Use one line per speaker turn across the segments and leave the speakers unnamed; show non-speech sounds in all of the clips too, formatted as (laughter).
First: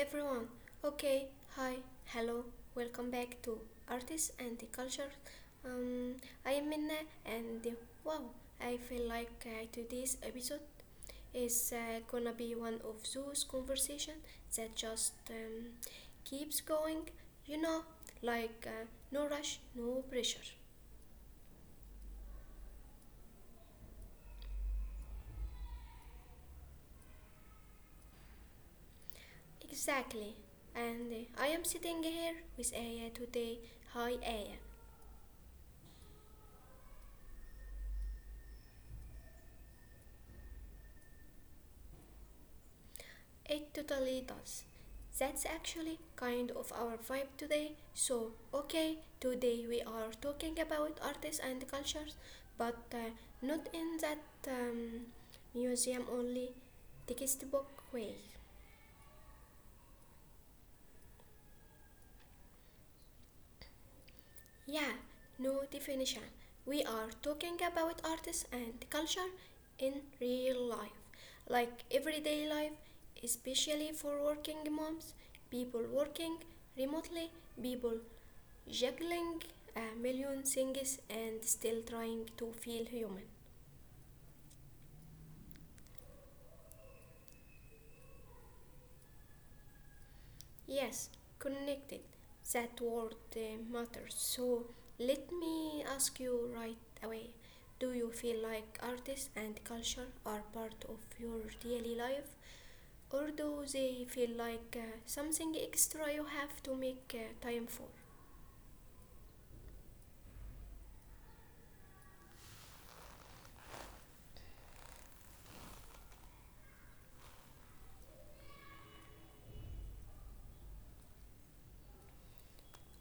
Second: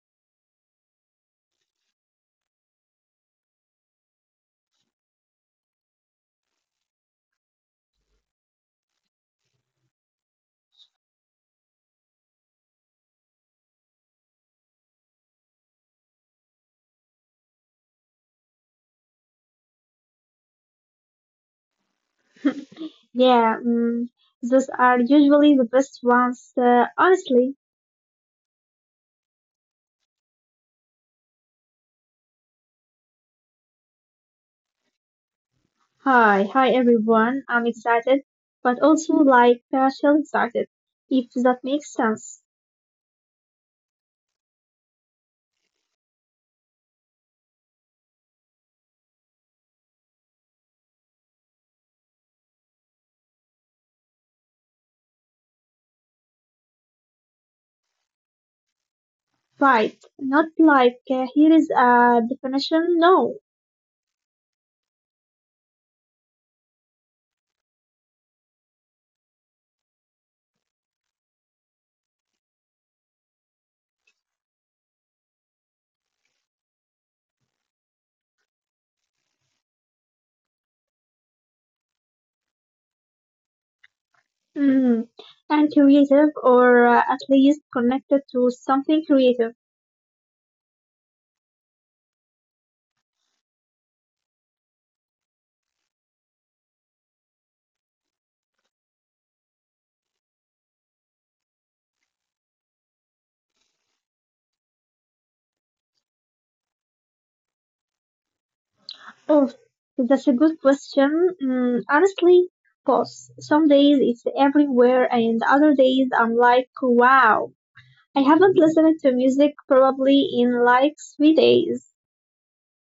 everyone. Okay, hi, hello. Welcome back to Artists and the Culture. Um, I am Minna and wow, I feel like today's episode is gonna be one of those conversations that just keeps going, you know, like no rush, no pressure.
Yeah, those are usually the best ones, honestly.
Exactly. And I am sitting here with Aya today. Hi Aya.
Hi, hi everyone. I'm excited, but also like shell excited, if that makes sense.
It totally does. That's actually kind of our vibe today. So, okay, today we are talking about artists and cultures, but not in that um, museum only textbook way.
Right, not like here is a definition, no.
Yeah, no definition. We are talking about artists and culture in real life, like everyday life, especially for working moms, people working remotely, people juggling a million things and still trying to feel human.
Mm. And creative, or at least connected to something creative.
Yes, connected. That word matters. So let me ask you right away. Do you feel like artists and culture are part of your daily life, or do they feel like something extra you have to make time for?
Oh, that's a good question. Honestly, both. Some days it's everywhere, and other days I'm like, wow. I haven't listened to music probably in like 3 days.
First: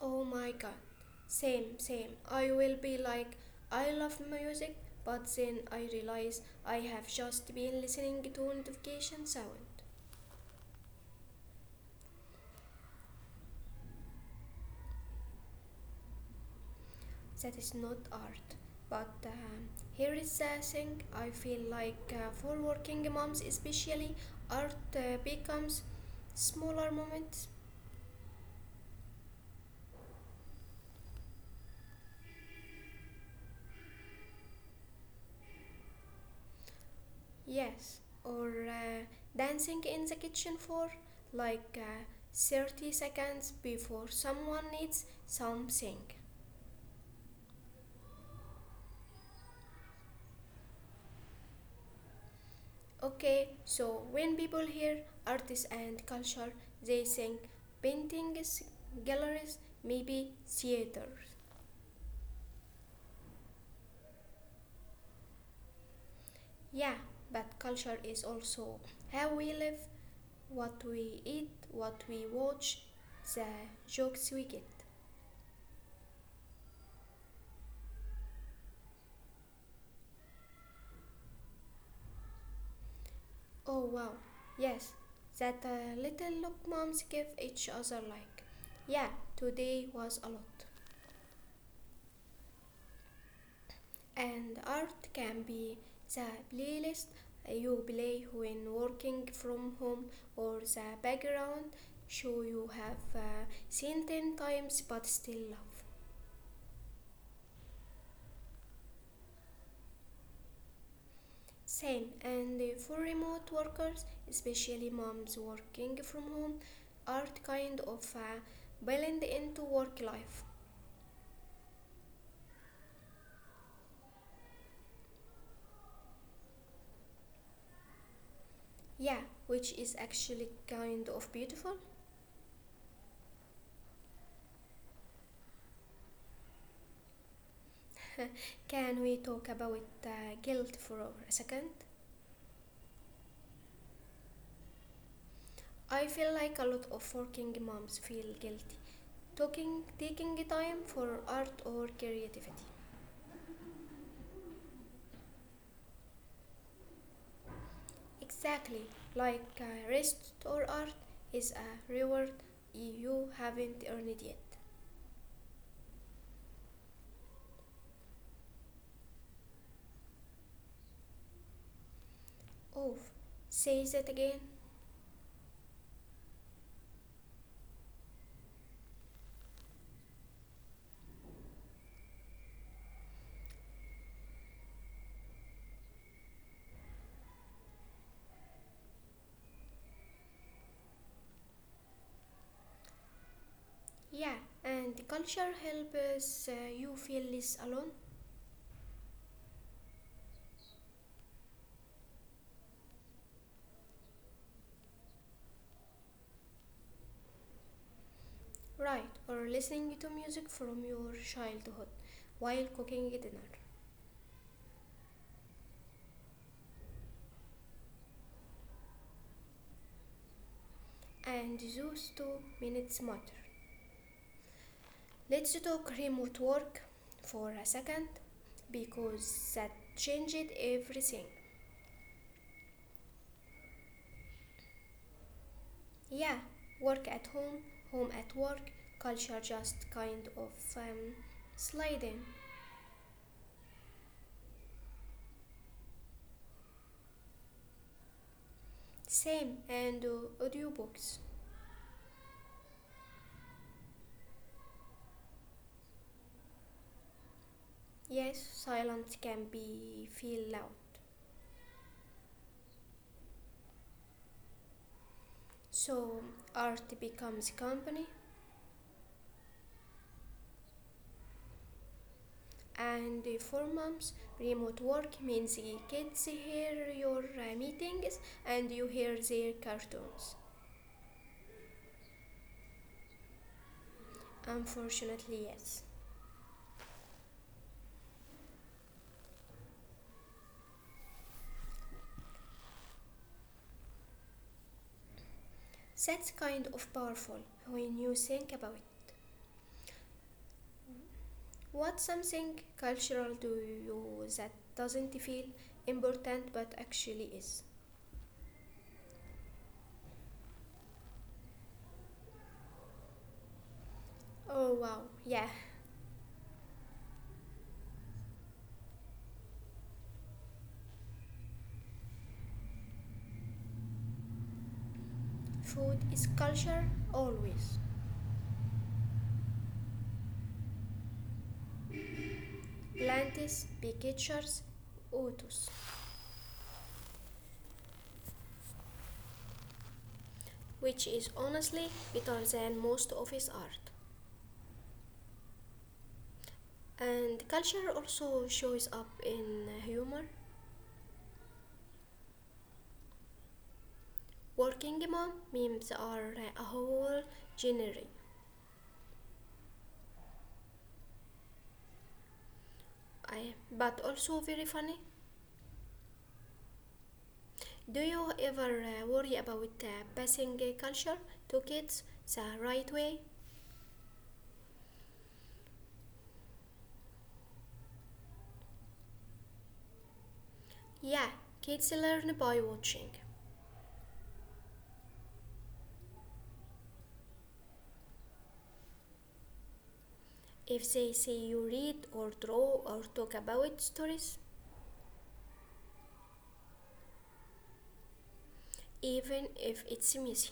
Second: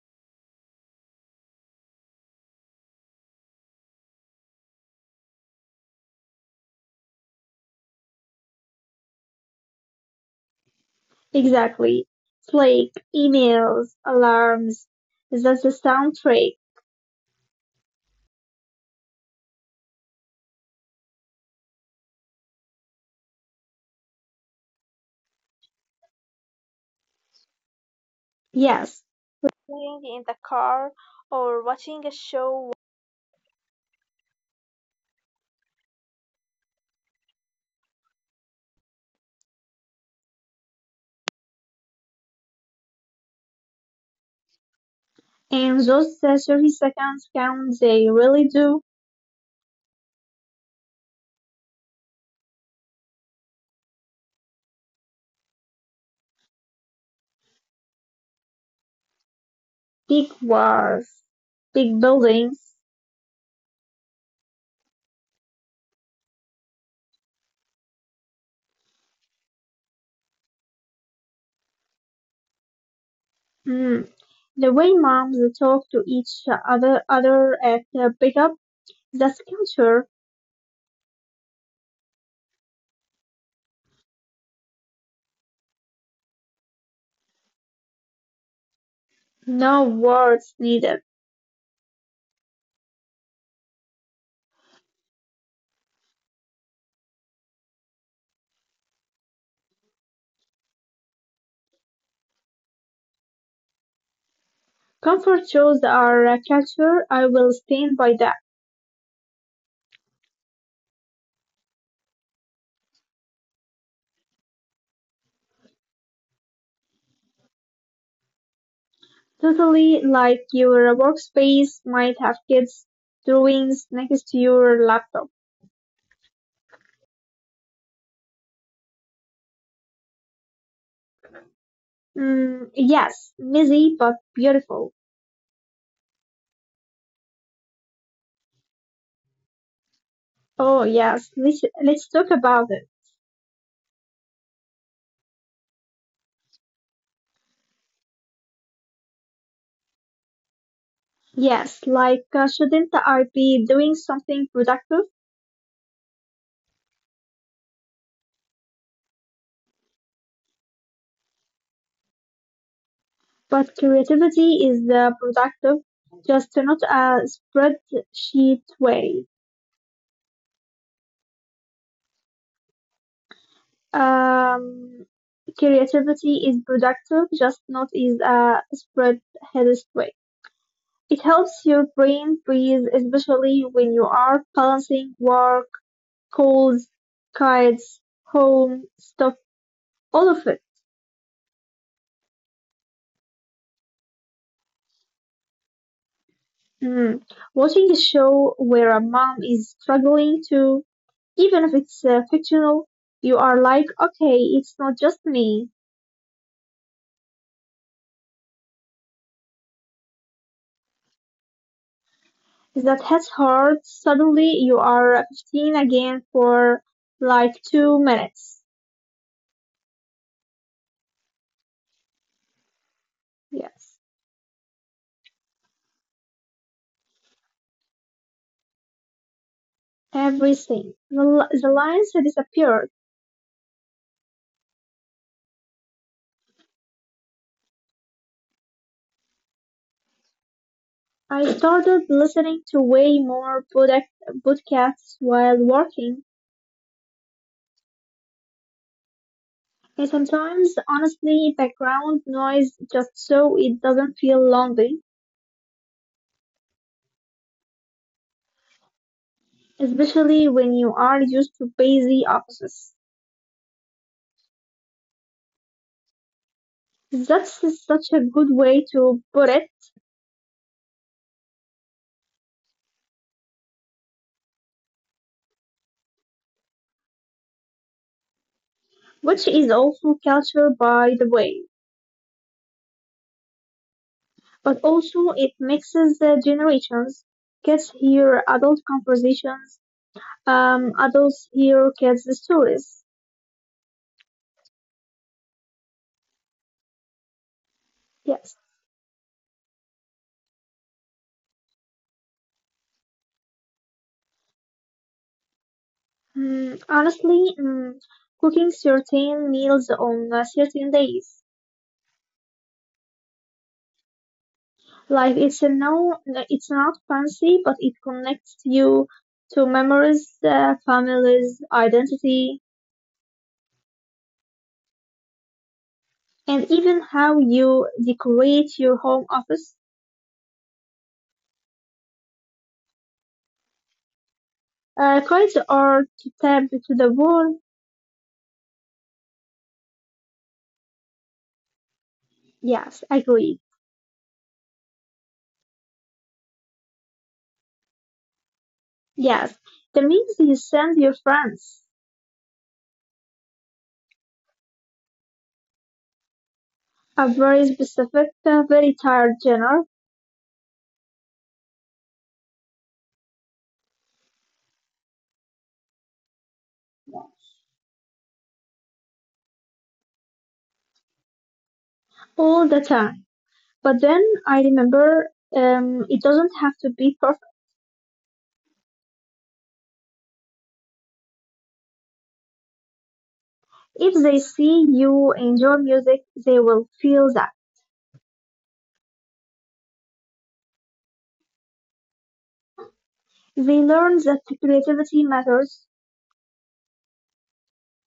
Oh my god. Same, same. I will be like, I love music, but then I realize I have just been listening to notification sound.
Exactly. Flake, emails, alarms. That's the soundtrack.
That is not art. But here is the thing I feel like for working moms, especially, art becomes smaller moments.
Yes. Playing in the car or watching a show.
Yes. Or dancing in the kitchen for like 30 seconds before someone needs something.
And those 30 seconds count, they really do.
Okay, so when people hear artists and culture, they think paintings, galleries, maybe theaters.
Big wars, big buildings.
Yeah, but culture is also how we live, what we eat, what we watch, the jokes we get.
Mm. The way moms talk to each other at the pickup, that's culture.
Oh wow, yes, that little look moms give each other like. Yeah, today was a lot.
No words needed.
And art can be the playlist you play when working from home or the background show you have seen 10 times but still love.
Comfort shows are a culture I will stand by that.
Same, and for remote workers, especially moms working from home, art kind of blend into work life.
Totally, like your workspace might have kids' drawings next to your laptop.
Yeah, which is actually kind of beautiful.
Mm, yes, messy but beautiful.
Can we talk about guilt for a second?
Oh yes, let's talk about it.
I feel like a lot of working moms feel guilty talking, taking time for art or creativity.
Yes, like shouldn't I be doing something productive?
Exactly, like rest or art is a reward you haven't earned yet.
But creativity is the productive, just not a spreadsheet way.
Oh, say that again.
Um, creativity is productive, just not is a spread headed way. It helps your brain breathe, especially when you are balancing work, calls, kids, home, stuff, all of it.
Yeah, and the culture helps you feel less alone,
Mm. Watching a show where a mom is struggling to, even if it's fictional, you are like, okay, it's not just me.
right? Or listening to music from your childhood while cooking dinner.
That has hurt. Suddenly you are 15 again for like 2 minutes.
And those 2 minutes matter. Let's talk
Yes.
remote work for a second because that changed everything.
Everything. The lines disappeared.
Yeah, work at home, home at work, culture just kind of sliding.
I started listening to way more podcasts while working.
Same and audiobooks.
And sometimes, honestly, background noise just so it doesn't feel lonely,
Yes, silence can be feel loud.
especially when you are used to busy offices.
So art becomes company
That's such a good way to put it,
and for moms remote work means kids hear your meetings and you hear their cartoons.
which is also culture, by the way.
Unfortunately, yes.
But also it mixes the generations. Kids hear adult conversations. Adults hear kids' stories.
That's kind of powerful when you think about it.
Yes.
What something cultural do you that doesn't feel important but actually is?
Honestly, cooking certain meals on certain days.
Oh wow, yeah.
Like it's a no, it's not fancy, but it connects you to memories, families, identity,
Food is culture always.
and even how you decorate your home office.
Plantis, pictures, autos,
Cards are to tap to the wall.
which is honestly better than most of his art.
Yes, I agree.
And culture also shows up in humor.
Yes, that means you send your friends,
Working mom memes are a whole genre
a very specific, very tired genre,
I, but also very funny. Do you ever worry about passing culture to kids the right way?
all the time. But then I remember it doesn't have to be perfect.
Yeah, kids learn by watching.
If they see you enjoy music, they will feel that.
If they see you read or draw or talk about stories,
They learn that creativity matters,
even if it's messy,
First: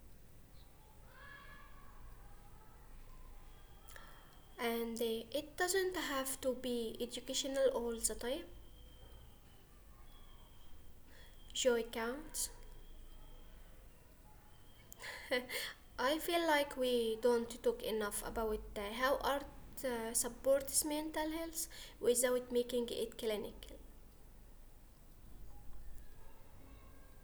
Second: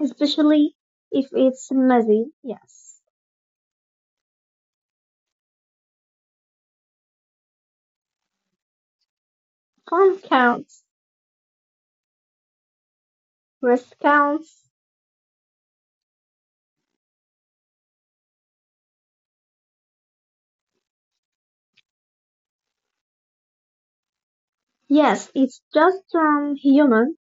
especially if it's messy. Yes.
and it doesn't have to be educational all the time,
Fun counts,
joy counts.
rest counts.
(laughs) I feel like we don't talk enough about how art supports mental health without making it clinical,
Yes, it's just human.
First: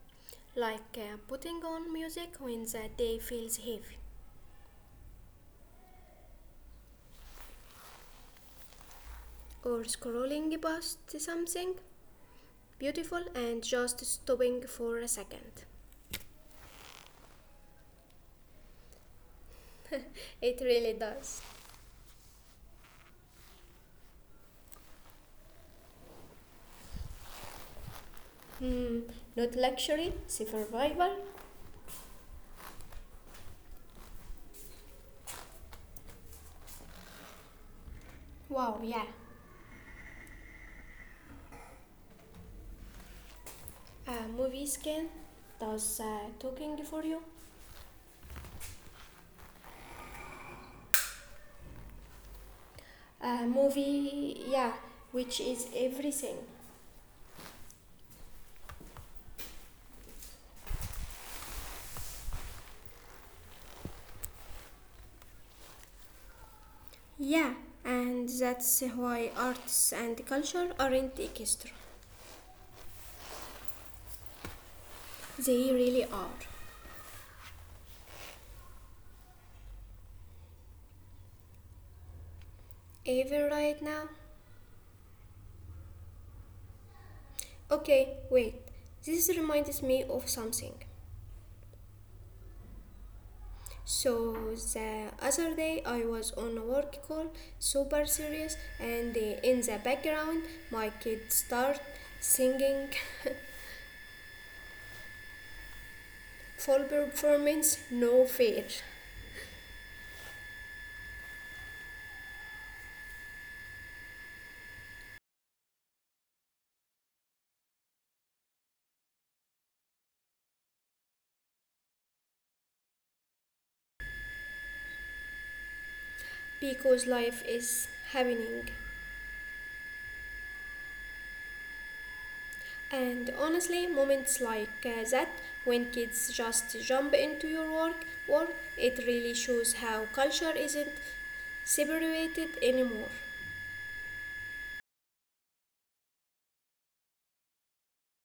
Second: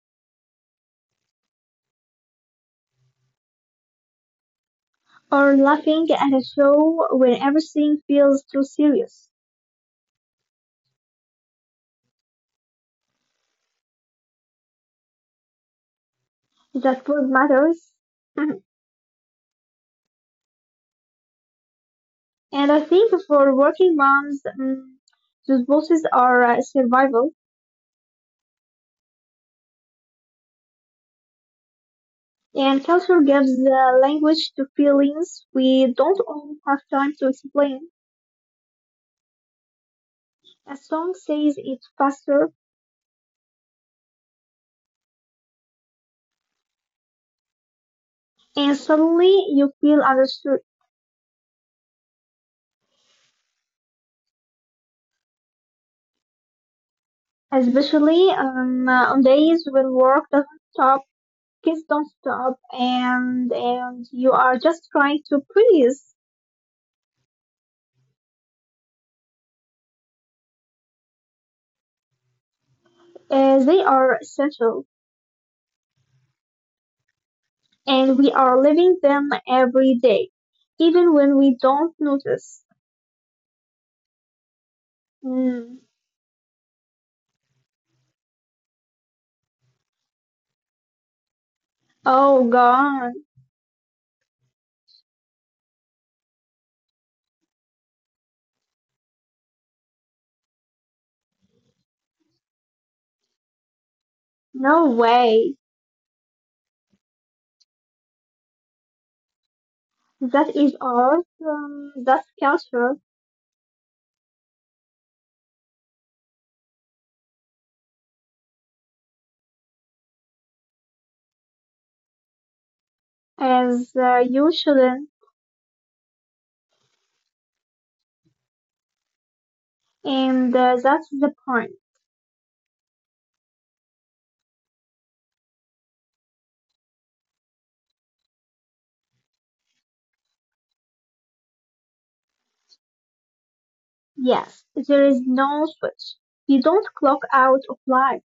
like putting on music when the day feels heavy,
Or laughing at a show when everything feels too serious.
or scrolling past something beautiful and just stopping for a second.
That food matters. Mhm.
(laughs) It really does.
And I think for working moms, those voices are survival.
Hmm, not luxury, survival.
And culture gives the language to feelings we don't all have time to explain.
Wow, yeah.
A song says it faster,
Movies can does talking for you.
and suddenly you feel understood.
A movie, yeah, which is everything.
Especially on days when work doesn't stop, kids don't stop, and you are just trying to breathe.
Yeah, and that's why arts and culture aren't extra.
They are essential,
They really are.
and we are living them every day, even when we don't notice.
Even right now.
Mm.
Okay, wait. This reminds me of something.
Oh God,
So the other day I was on a work call, super serious, and in the background my kids start singing (laughs)
no way.
full performance, no fear,
That is art. That's culture, as you shouldn't.
because life is happening.
And that's the point.
And honestly, moments like that, when kids just jump into your work, it really shows how culture isn't separated anymore.
Yes, there is no switch. You don't clock out of life.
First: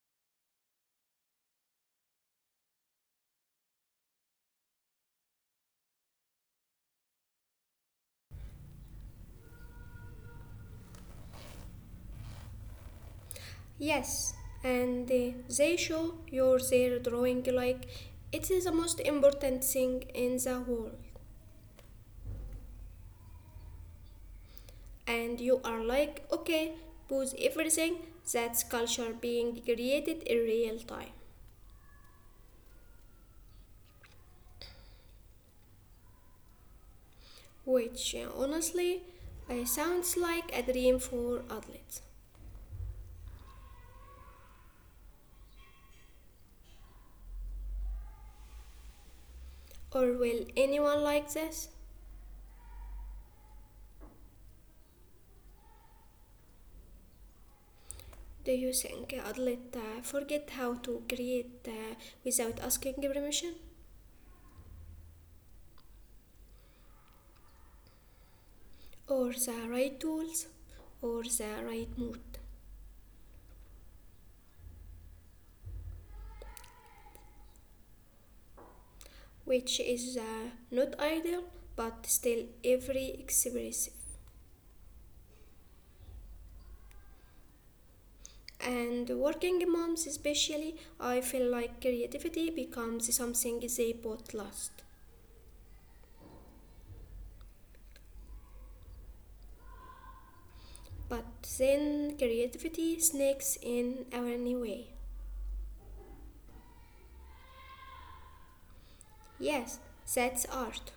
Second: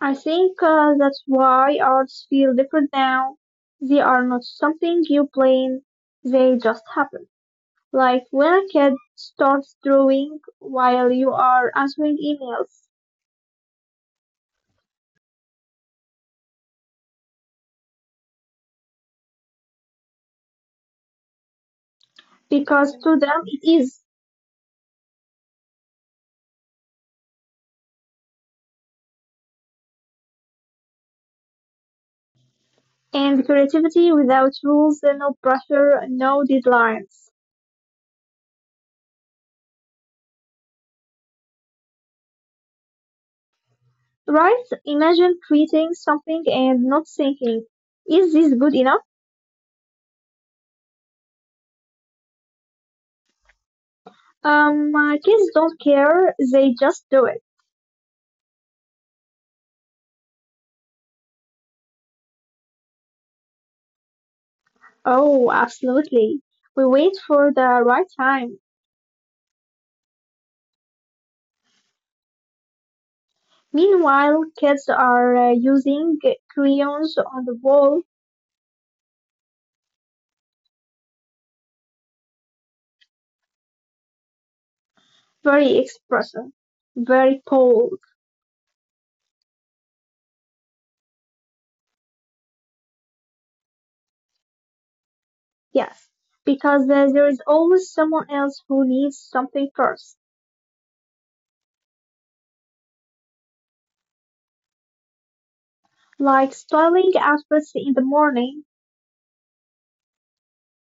I think that's why arts feel different now. They are not something you plan. They just happen. Like when a kid starts drawing while you are answering emails.
Yes, and they show you their drawing like it is the most important thing in the world.
Because to them it is.
And you are like, okay, pause everything, that's culture being created in real time.
And creativity without rules, no pressure, no deadlines.
Which honestly sounds like a dream for adults.
Right? Imagine creating something and not thinking, is this good enough?
Or will anyone like this?
Kids don't care, they just do it.
Do you think adults forget how to create without asking permission?
Oh, absolutely. We wait for the right time.
Or the right tools? Or the right mood?
Meanwhile, kids are using crayons on the wall,
Which is not ideal, but still every expressive.
very expressive, very bold.
And working moms especially, I feel like creativity becomes something they both lost.
Yes, because there is always someone else who needs something first,
But then creativity sneaks in anyway.
like styling outfits in the morning
Yes, that's art.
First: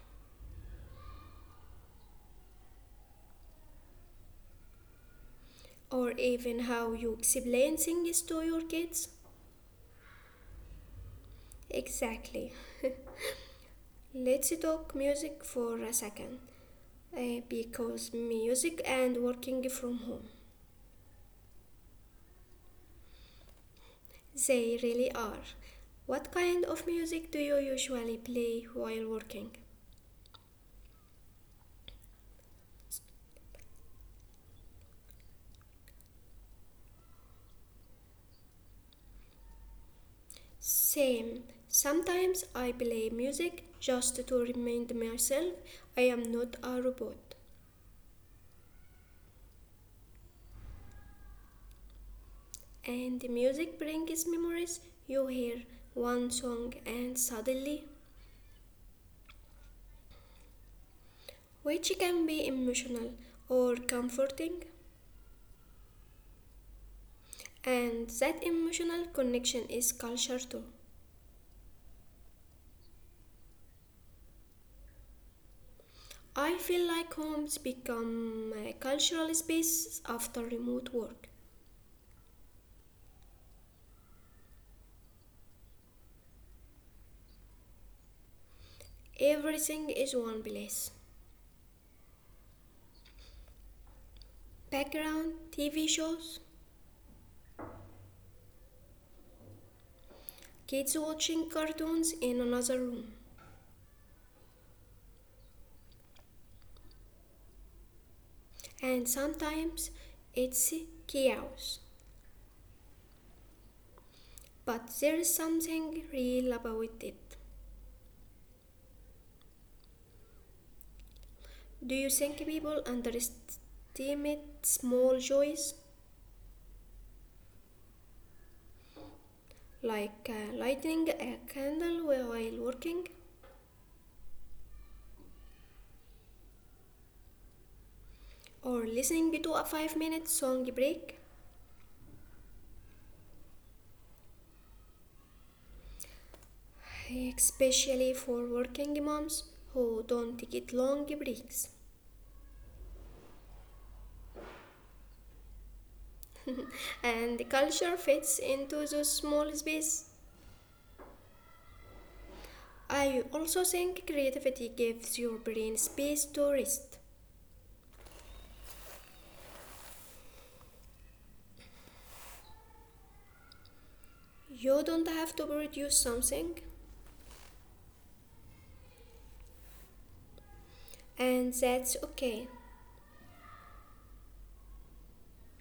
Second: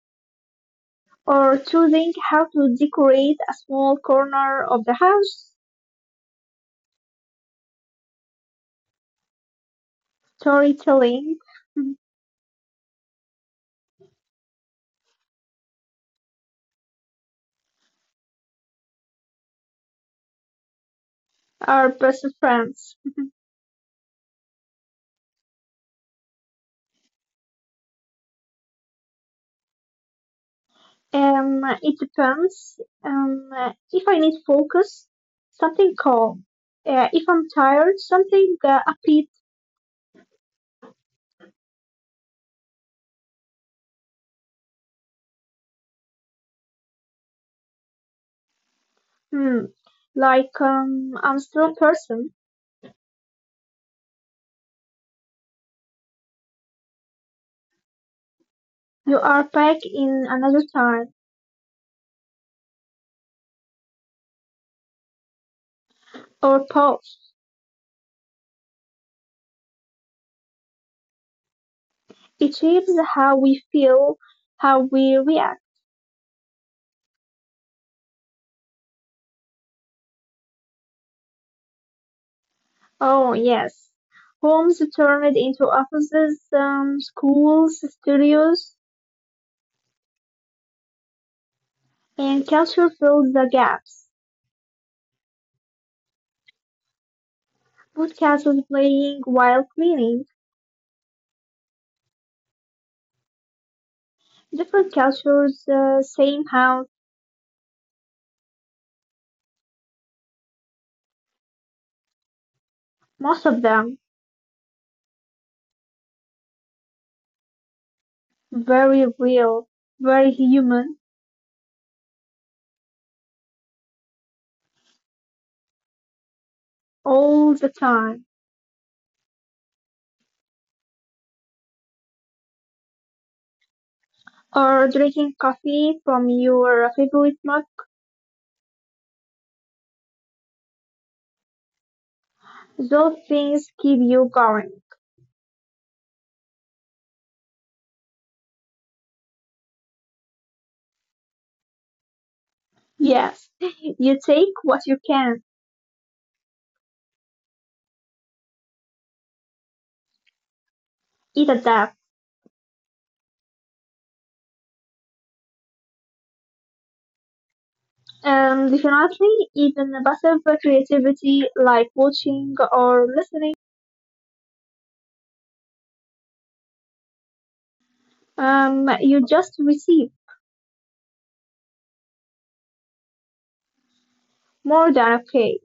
or choosing how to decorate a small corner of the house.
Or even how you explain things to your kids?
Storytelling
Exactly. Let's talk music for a second because music and working from home,
are best friends.
they really are. What kind of music do you usually play while working?
It depends. If I need focus, something calm. If I'm tired, something upbeat.
Same. Sometimes I play music just to remind myself I am not a robot.
Hmm, like I'm still a person.
And music brings memories. You hear one song and suddenly
You are back in another time,
which can be emotional or comforting,
or pause.
and that emotional connection is culture too.
It shapes how we feel, how we react.
I feel like homes become cultural spaces after remote work.
Oh, yes. Homes turned into offices, schools, studios,
Everything is one place.
and culture fills the gaps.
Background, TV shows,
Podcasts was playing while cleaning.
kids watching cartoons in another room,
Different cultures, same house,
and sometimes it's chaos.
most of them.
But there is something real about it.
Very real, very human,
Do you think people underestimate small joys?
all the time.
Like lighting a candle while working
Or drinking coffee from your favorite mug.
or listening to a 5-minute song break,
Those things keep you going.
especially for working moms who don't get long breaks.
Yes, (laughs) you take what you can.
And the culture fits into the small space.
It adapt.
I also think creativity gives your brain space to rest.
Definitely, even passive creativity like watching or listening,
You don't have to produce something,
you just receive
and that's okay.
more than okay.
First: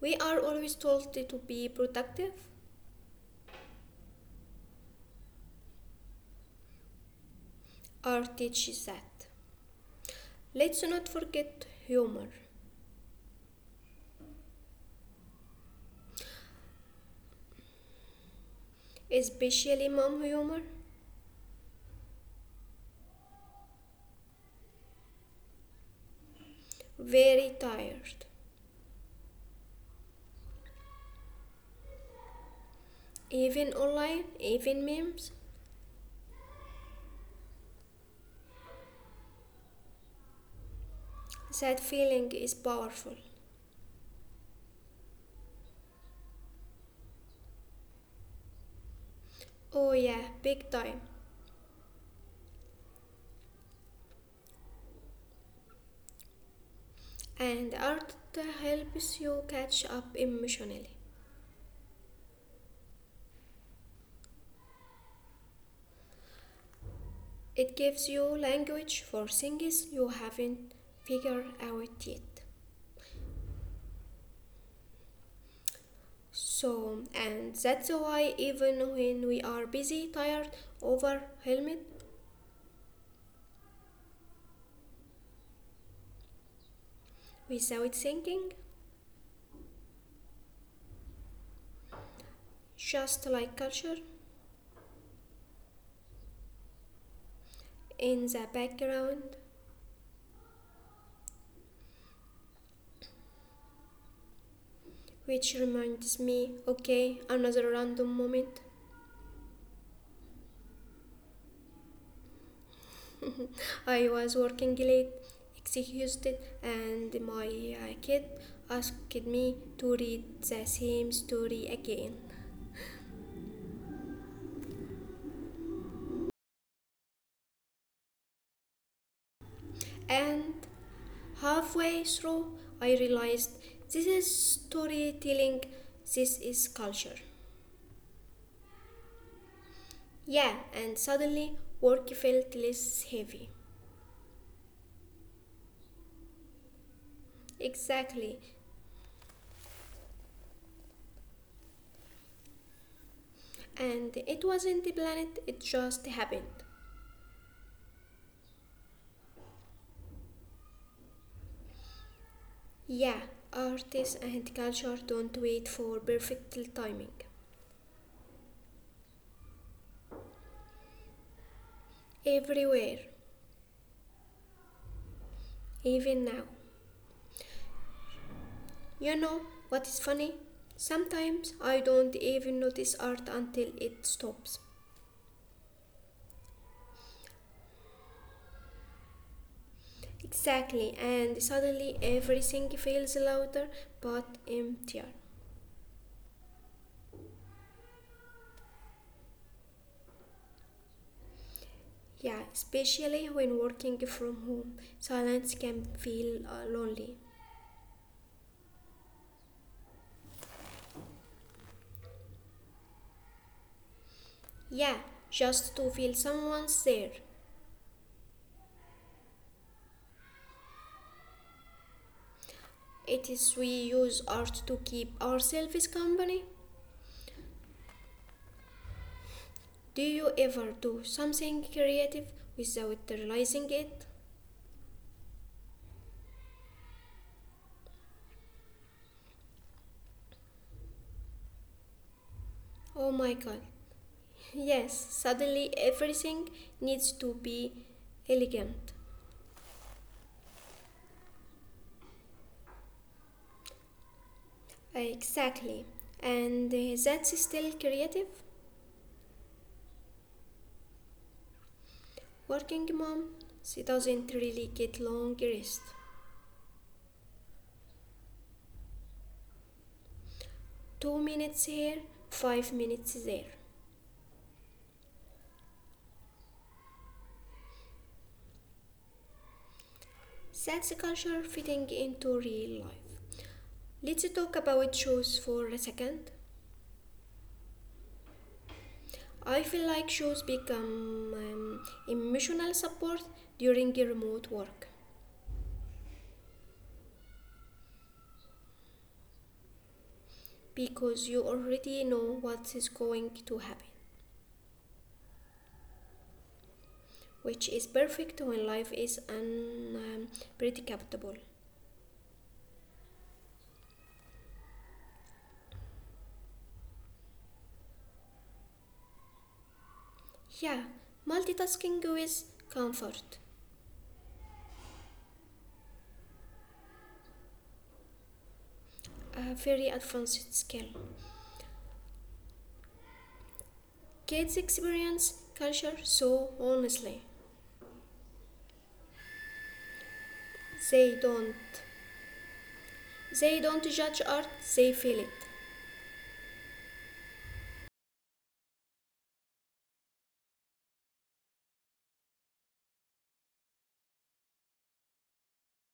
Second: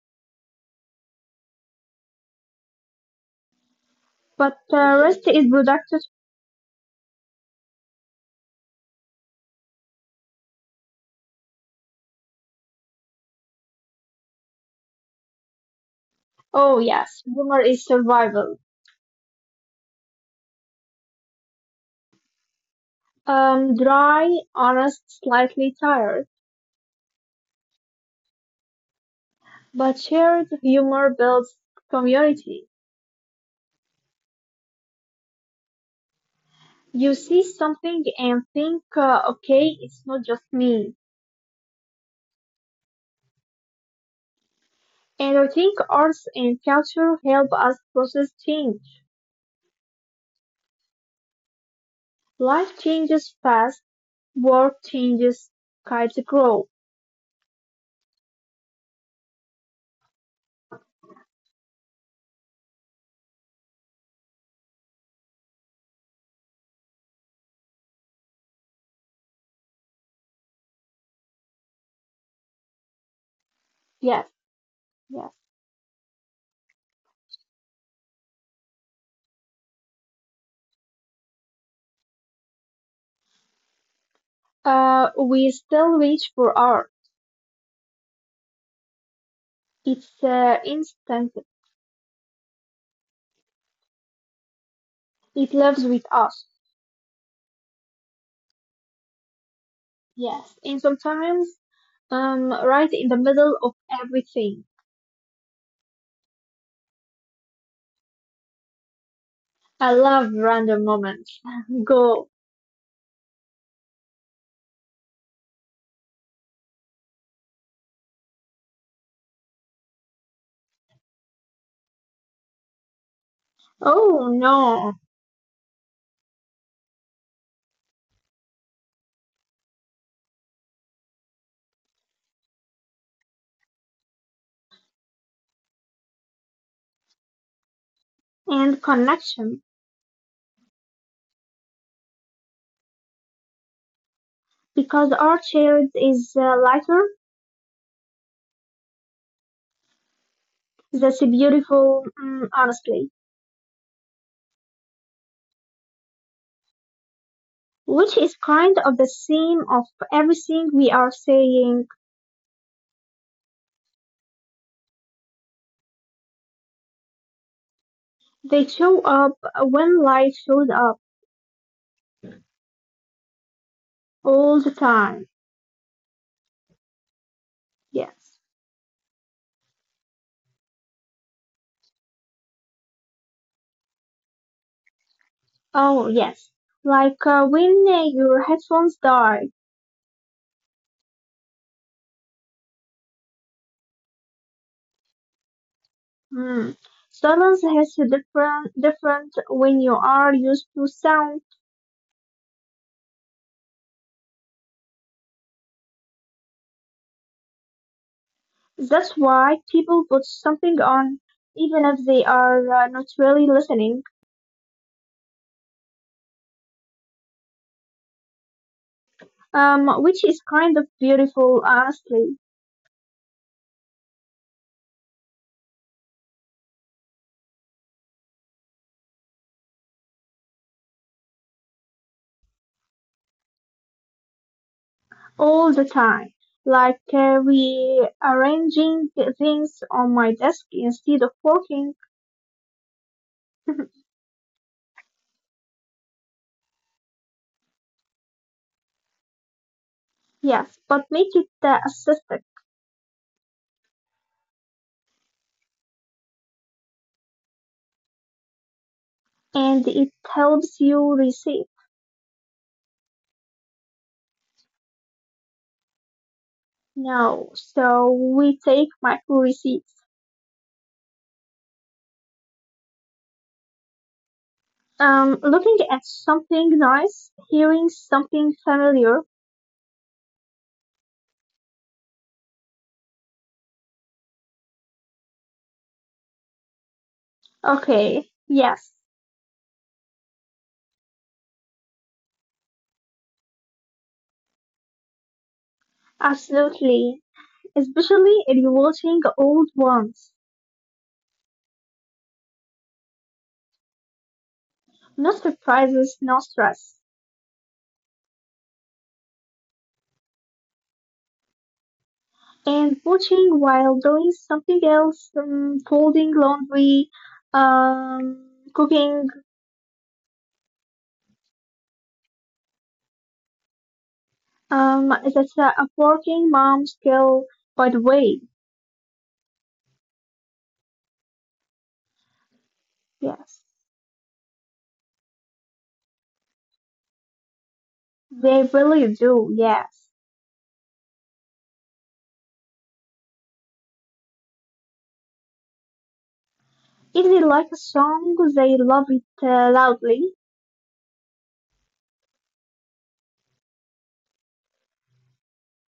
We are always told to be productive.
But rest is productive.
Art teaches that. Let's not forget humor.
Oh yes, humor is survival.
Especially mom humor,
Dry, honest, slightly tired,
very tired.
but shared humor builds community.
Even online, even memes,
You see something and think, okay, it's not just me.
that feeling is powerful.
And I think arts and culture help us process change.
Oh yeah, big time.
Life changes fast, work changes, kids grow.
And art helps you catch up emotionally. It gives you language for things you haven't figured out yet.
Yes, yes.
So, and that's why even when we are busy, tired, overwhelmed,
We still reach for art.
without thinking,
It's instant.
just like culture
It lives with us.
in the background.
Yes. And sometimes, right in the middle of everything.
Which reminds me, okay, another random moment.
I love random moments. (laughs) Go.
(laughs) I was working late, exhausted, and my kid asked me to read the same story again.
Oh no.
And halfway through, I realized this is storytelling, this is culture.
And connection.
Yeah, and suddenly work felt less heavy.
Because art shared is lighter.
Exactly.
That's beautiful, honestly,
And it wasn't planned, it just happened.
which is kind of the same of everything we are saying.
Yeah, artists and culture don't wait for perfect timing.
They show up when life shows up
Everywhere,
all the time.
even now.
Yes.
You know what is funny? Sometimes I don't even notice art until it stops.
Oh, yes. Like when your headphones die.
Exactly, and suddenly everything feels louder but emptier.
Hmm. Silence has a different when you are used to sound.
Yeah, especially when working from home, silence can feel lonely.
That's why people put something on even if they are not really listening.
Yeah, just to feel someone's there.
Which is kind of beautiful, honestly.
It is we use art to keep ourselves company. Do you ever do something creative without realizing it?
All the time. Like rearranging things on my desk instead of working.
Oh my god. Yes, suddenly everything needs to be elegant.
Yes, but make it assisted.
Exactly. And that's still creative.
And it helps you receive.
Working mom, she doesn't really get long rest.
No, so we take micro receipts.
2 minutes here, 5 minutes there.
Looking at something nice, hearing something familiar.
That's culture fitting into real life. Let's talk about shoes for a second.
Okay, yes,
I feel like shows become emotional support during your remote work
absolutely. Especially if you're watching old ones.
because you already know what is going to happen,
No surprises, no stress.
which is perfect when life is unpredictable.
And watching while doing something else, folding laundry, um, cooking.
Yeah, multitasking is comfort,
Um, that's a working mom skill, by the way.
a very advanced skill.
Yes,
Kids experience culture so honestly.
they really do. Yes,
They don't they don't judge art, they feel it.
if they like a song, they love it loudly,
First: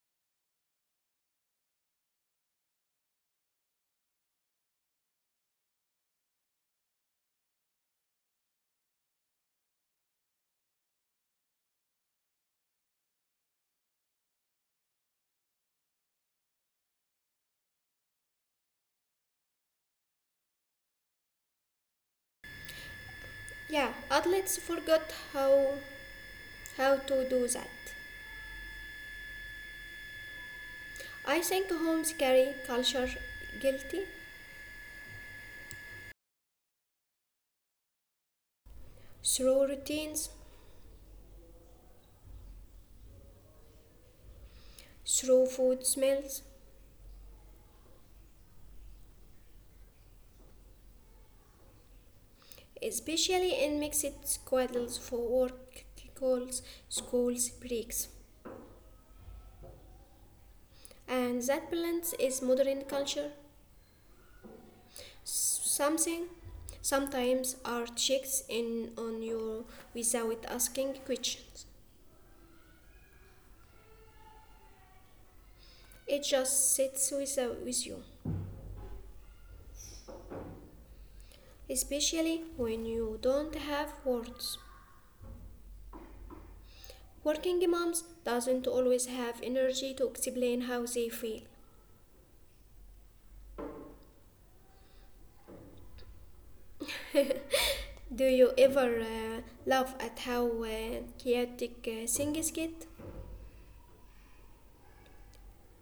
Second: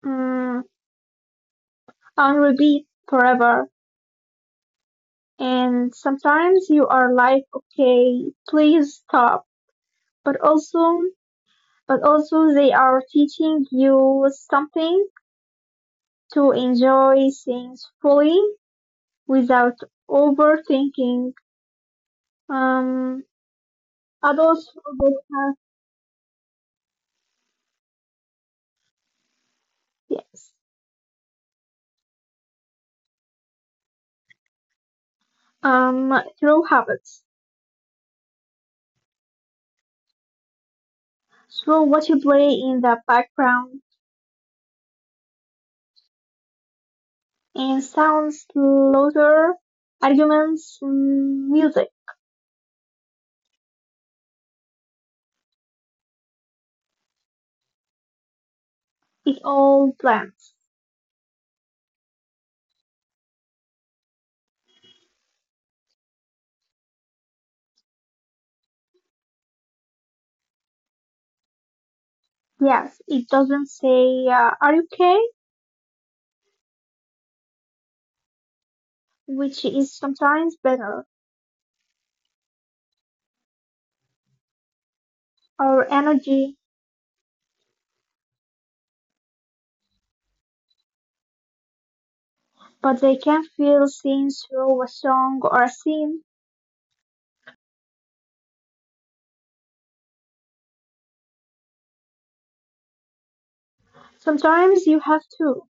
um, on repeat forever. And sometimes you are like, okay, please stop. But also, but also they are teaching you something to enjoy things fully without overthinking. Um,
Yeah, athletes
adults
forgot
forget how-
how how to do that.
yes,
I think homes carry culture guilty
um, through habits,
through routines,
through what you play in the background,
through food smells,
and sounds, louder, arguments, music.
especially in mixed schedules for work calls, schools, breaks.
It all blends.
And that balance is modern culture. Something sometimes our checks in on you without asking questions.
Yes, it doesn't say, are you okay?
It just sits with you,
Which is sometimes better,
especially when you don't have words.
or energy,
Working moms doesn't always have energy to explain how they feel.
but they can feel things through a song or a scene.
Do you ever laugh at how chaotic things get?
Sometimes you have to.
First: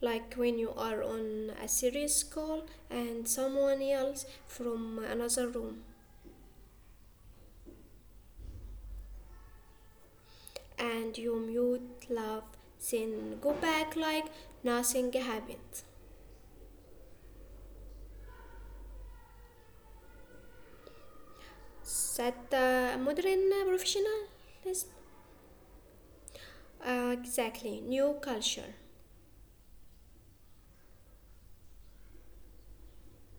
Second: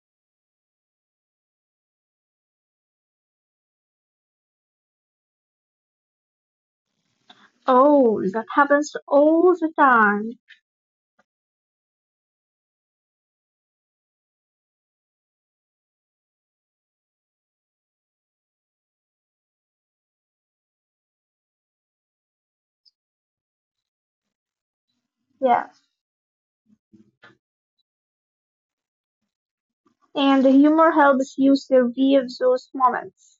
Like when you are on a serious call and someone yells from another room
Oh, that happens all the time.
and you mute, laugh, then go back like nothing happened. Is that modern professionalism?
Yeah.
Exactly, new culture.
And humor helps you survive those moments.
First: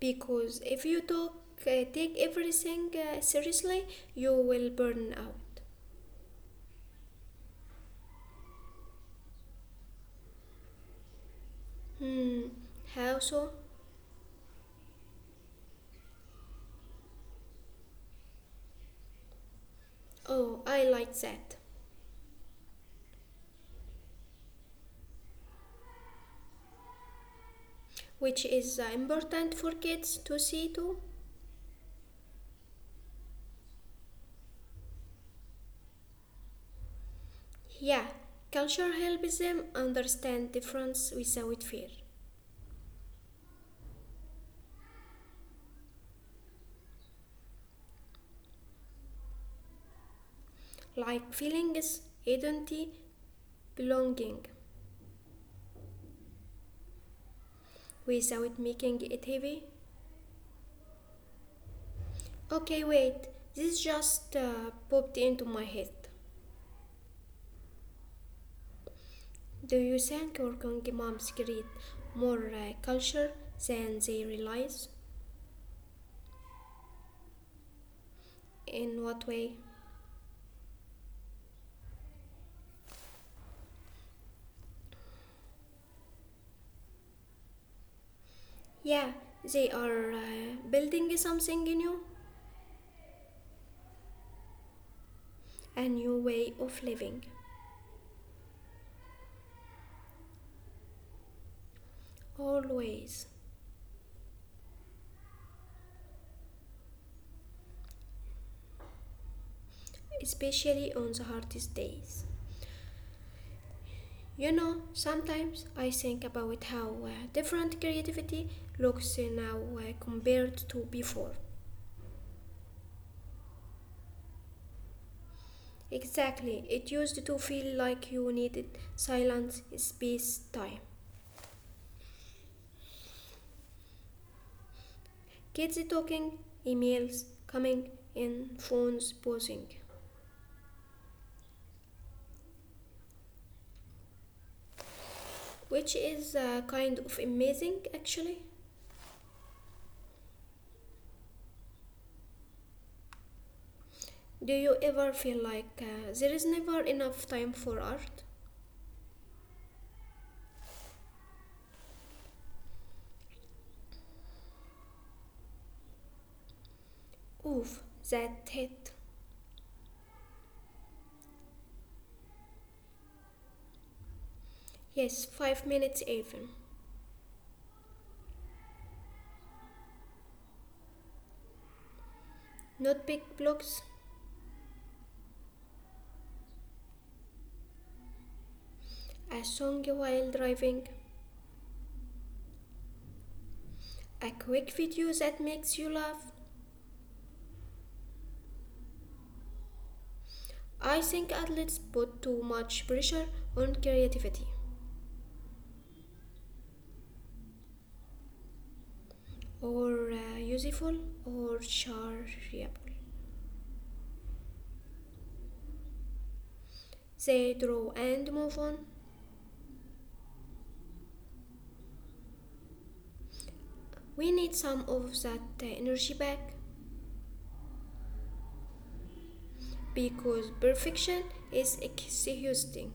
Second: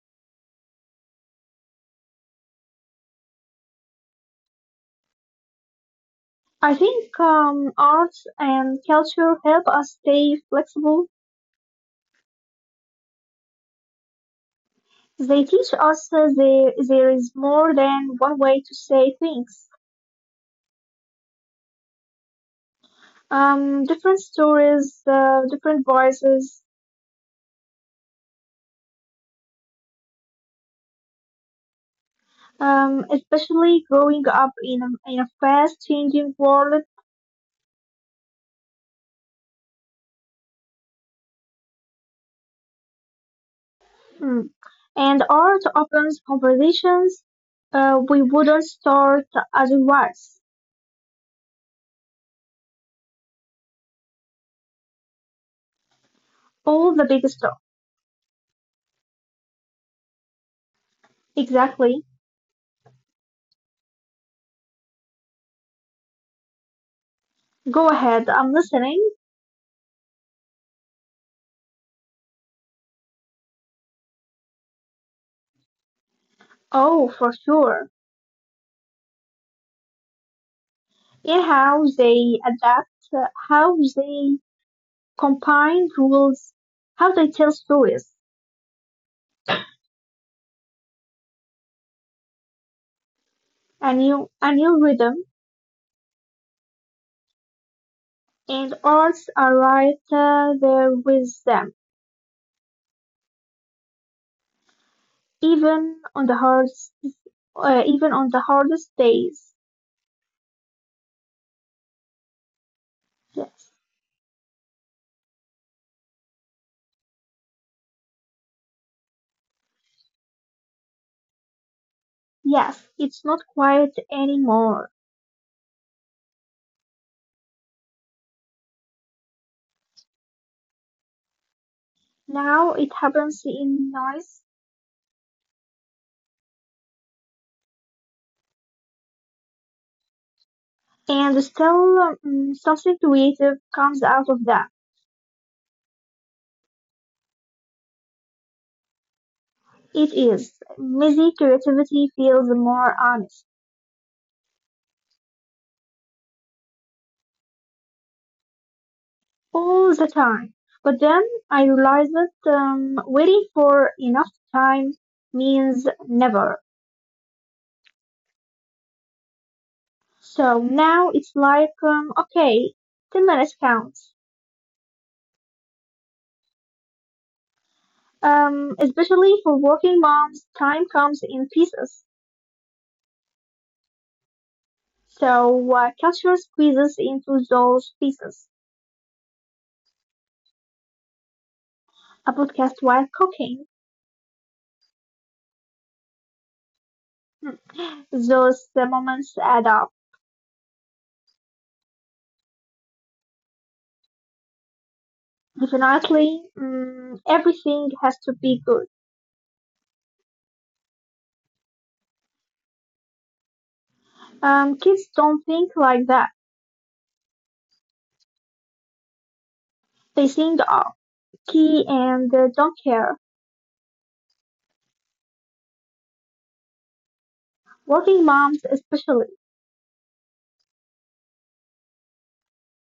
Because if you talk, take everything seriously, you will burn out.
I think arts and culture help us stay flexible.
Hmm, how so?
They teach us that there is more than one way to say things.
Oh, I like that,
Different stories, different voices,
which is important for kids to see too.
especially growing up in a fast changing world.
Yeah, culture helps them understand difference without fear,
Mm. And art opens conversations we wouldn't start otherwise.
like feelings, identity, belonging,
All the big stuff.
without making it heavy.
Exactly.
Okay, wait, this just popped into my head.
Go ahead, I'm listening.
Do you think working moms create more culture than they realize?
Oh, for sure.
In what way?
Yeah, how they adapt, how they combine rules, how they tell stories.
Yeah, they are building something new,
A new rhythm,
a new way of living.
and arts are right there with them,
Always,
even on the hardest, days.
especially on the hardest days.
Yes.
You know, sometimes I think about how different creativity looks now compared to before.
Yes, it's not quiet anymore.
Exactly, it used to feel like you needed silence, space, time.
Now it happens in noise,
Kids talking, emails coming in, phones buzzing,
and still something creative comes out of that.
which is kind of amazing actually.
It is. Messy creativity feels more honest
Do you ever feel like there is never enough time for art?
all the time. But then I realized that waiting for enough time means never.
Oof, that hit.
So now it's like, okay, 10 minutes counts.
Yes, 5 minutes even.
Especially for working moms, time comes in pieces.
Not big blocks,
So culture squeezes into those pieces.
a song while driving,
A podcast while cooking,
a quick video that makes you laugh.
those moments add up.
I think athletes put too much pressure on creativity,
Definitely, everything has to be good.
or useful, or shareable.
Kids don't think like that.
They draw and move on.
They think of key and don't care.
We need some of that energy back
Working moms especially
because perfection is exhausting.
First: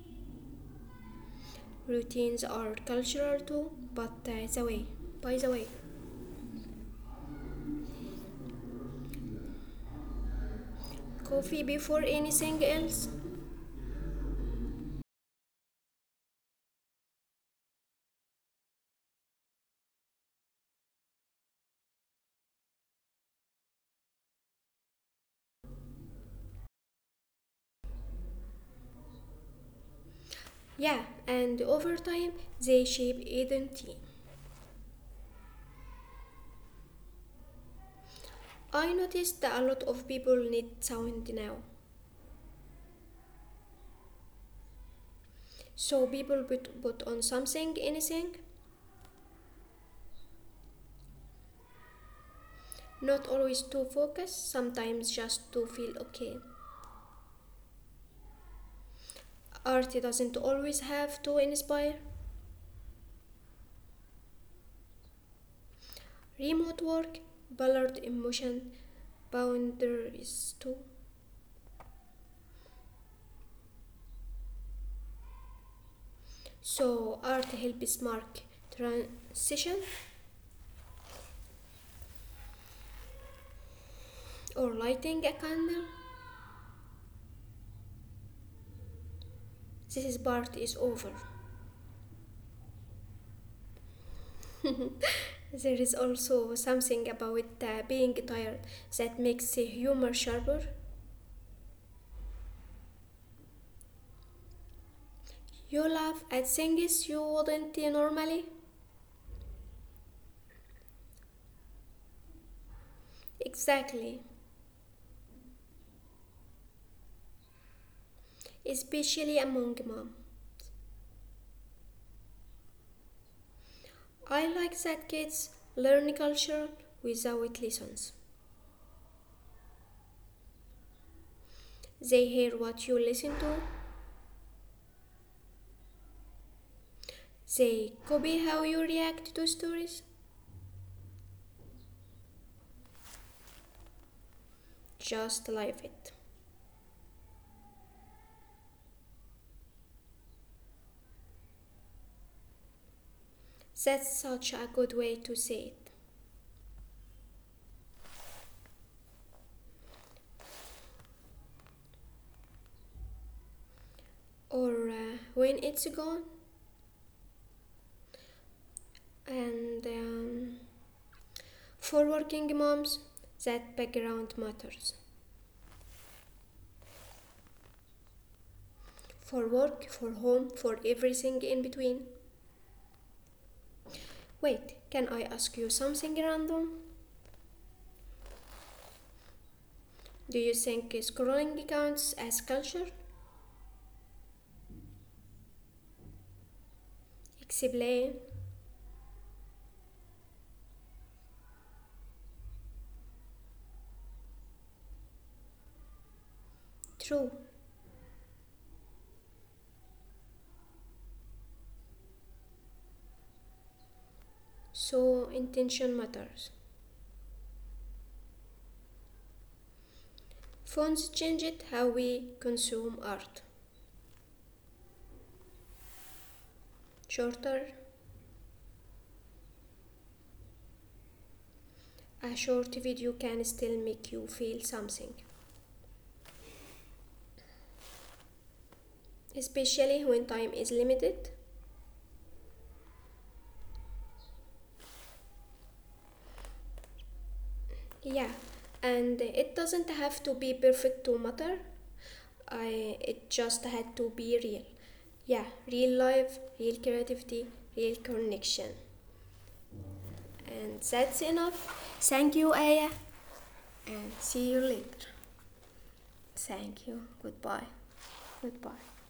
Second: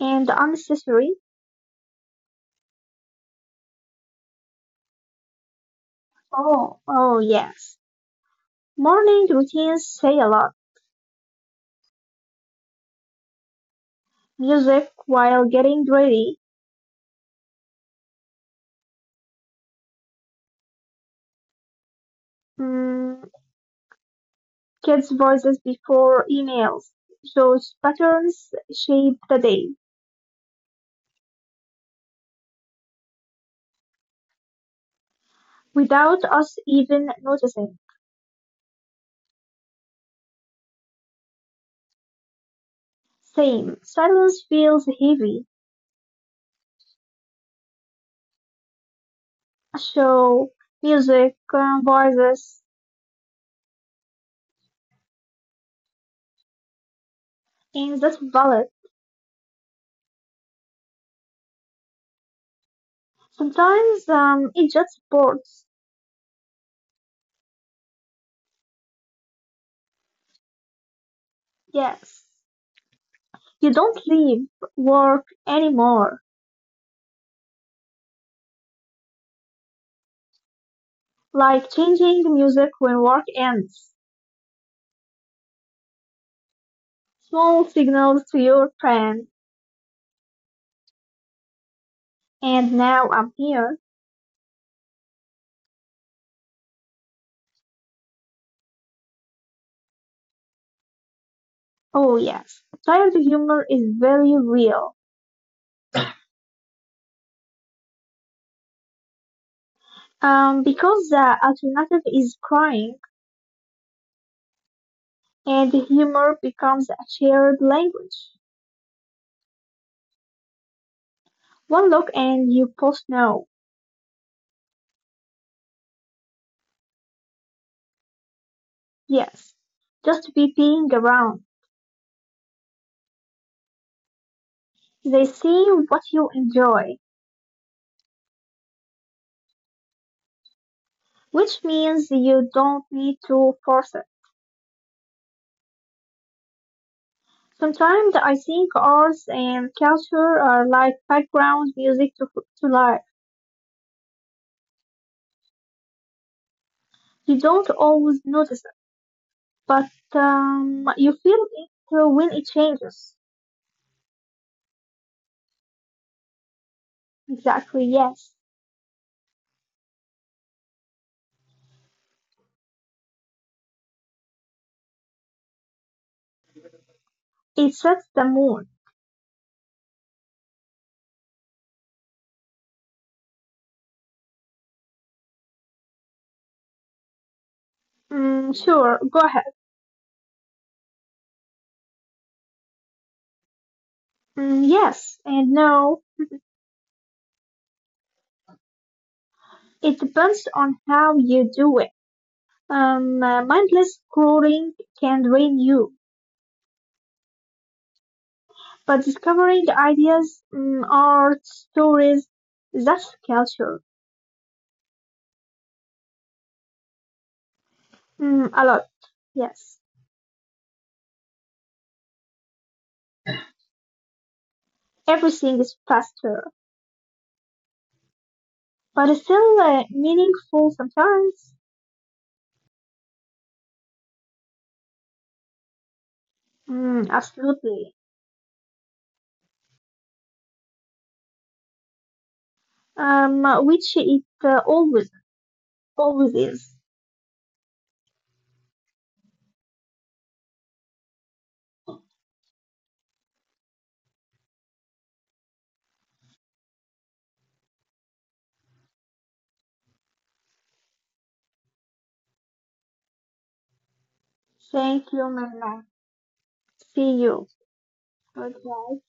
and unnecessary.
Routines are cultural too, but that's the way. By the way,
Oh, oh yes. Morning routines say a lot.
coffee before anything else?
Music while getting ready. Mm, kids' voices before emails. Those patterns shape the day,
Yeah, and over time they shape identity.
without us even noticing.
I noticed that a lot of people need sound now.
Same. Silence feels heavy.
So people put on something, anything,
A show, music, voices,
not always to focus, sometimes just to feel okay.
and that's valid.
Art doesn't always have to inspire.
Sometimes it just sports.
Remote work blurred emotion boundaries too.
Yes. You don't leave work anymore.
So art helps mark transition
Like changing the music when work ends.
or lighting a candle.
Small signals to your friend.
This part is over.
And now I'm here.
There is also something about being tired that makes the humor sharper.
Oh yes, child humor is very real.
You laugh at things you wouldn't normally.
Because the alternative is crying,
Exactly,
and humor becomes a shared language.
especially among mom.
One look and you both know.
I like that kids learn culture without lessons.
Yes, just be being around.
They hear what you listen to,
They see what you enjoy,
they copy how you react to stories,
which means you don't need to force it.
just live it.
Sometimes I think arts and culture are like background music to life.
That's such a good way to say it.
You don't always notice but you feel it when it changes.
Or when it's gone,
Exactly, yes.
and for working moms, that background matters.
It sets the mood.
For work, for home, for everything in between. Wait, can I ask you something random?
Mm, sure, go ahead.
Do you think scrolling counts as culture?
Mm, yes and no.
Explain.
It depends on how you do it. Mindless scrolling can drain you,
True.
but discovering ideas, art, stories, that's culture.
So intention matters.
Mm, a lot, yes.
Phones changed how we consume art.
Everything is faster,
Shorter,
but it's still meaningful sometimes.
a short video can still make you feel something,
Mm, absolutely.
especially when time is limited.
Um, which it always is.
Yeah, and it doesn't have to be perfect to matter. I it just had to be real. Yeah, real life, real creativity, real connection. And that's enough. Thank you, Aya, and see you later.
Thank you, Mama.
Thank you.
See you.
Goodbye.
Goodbye.
Goodbye.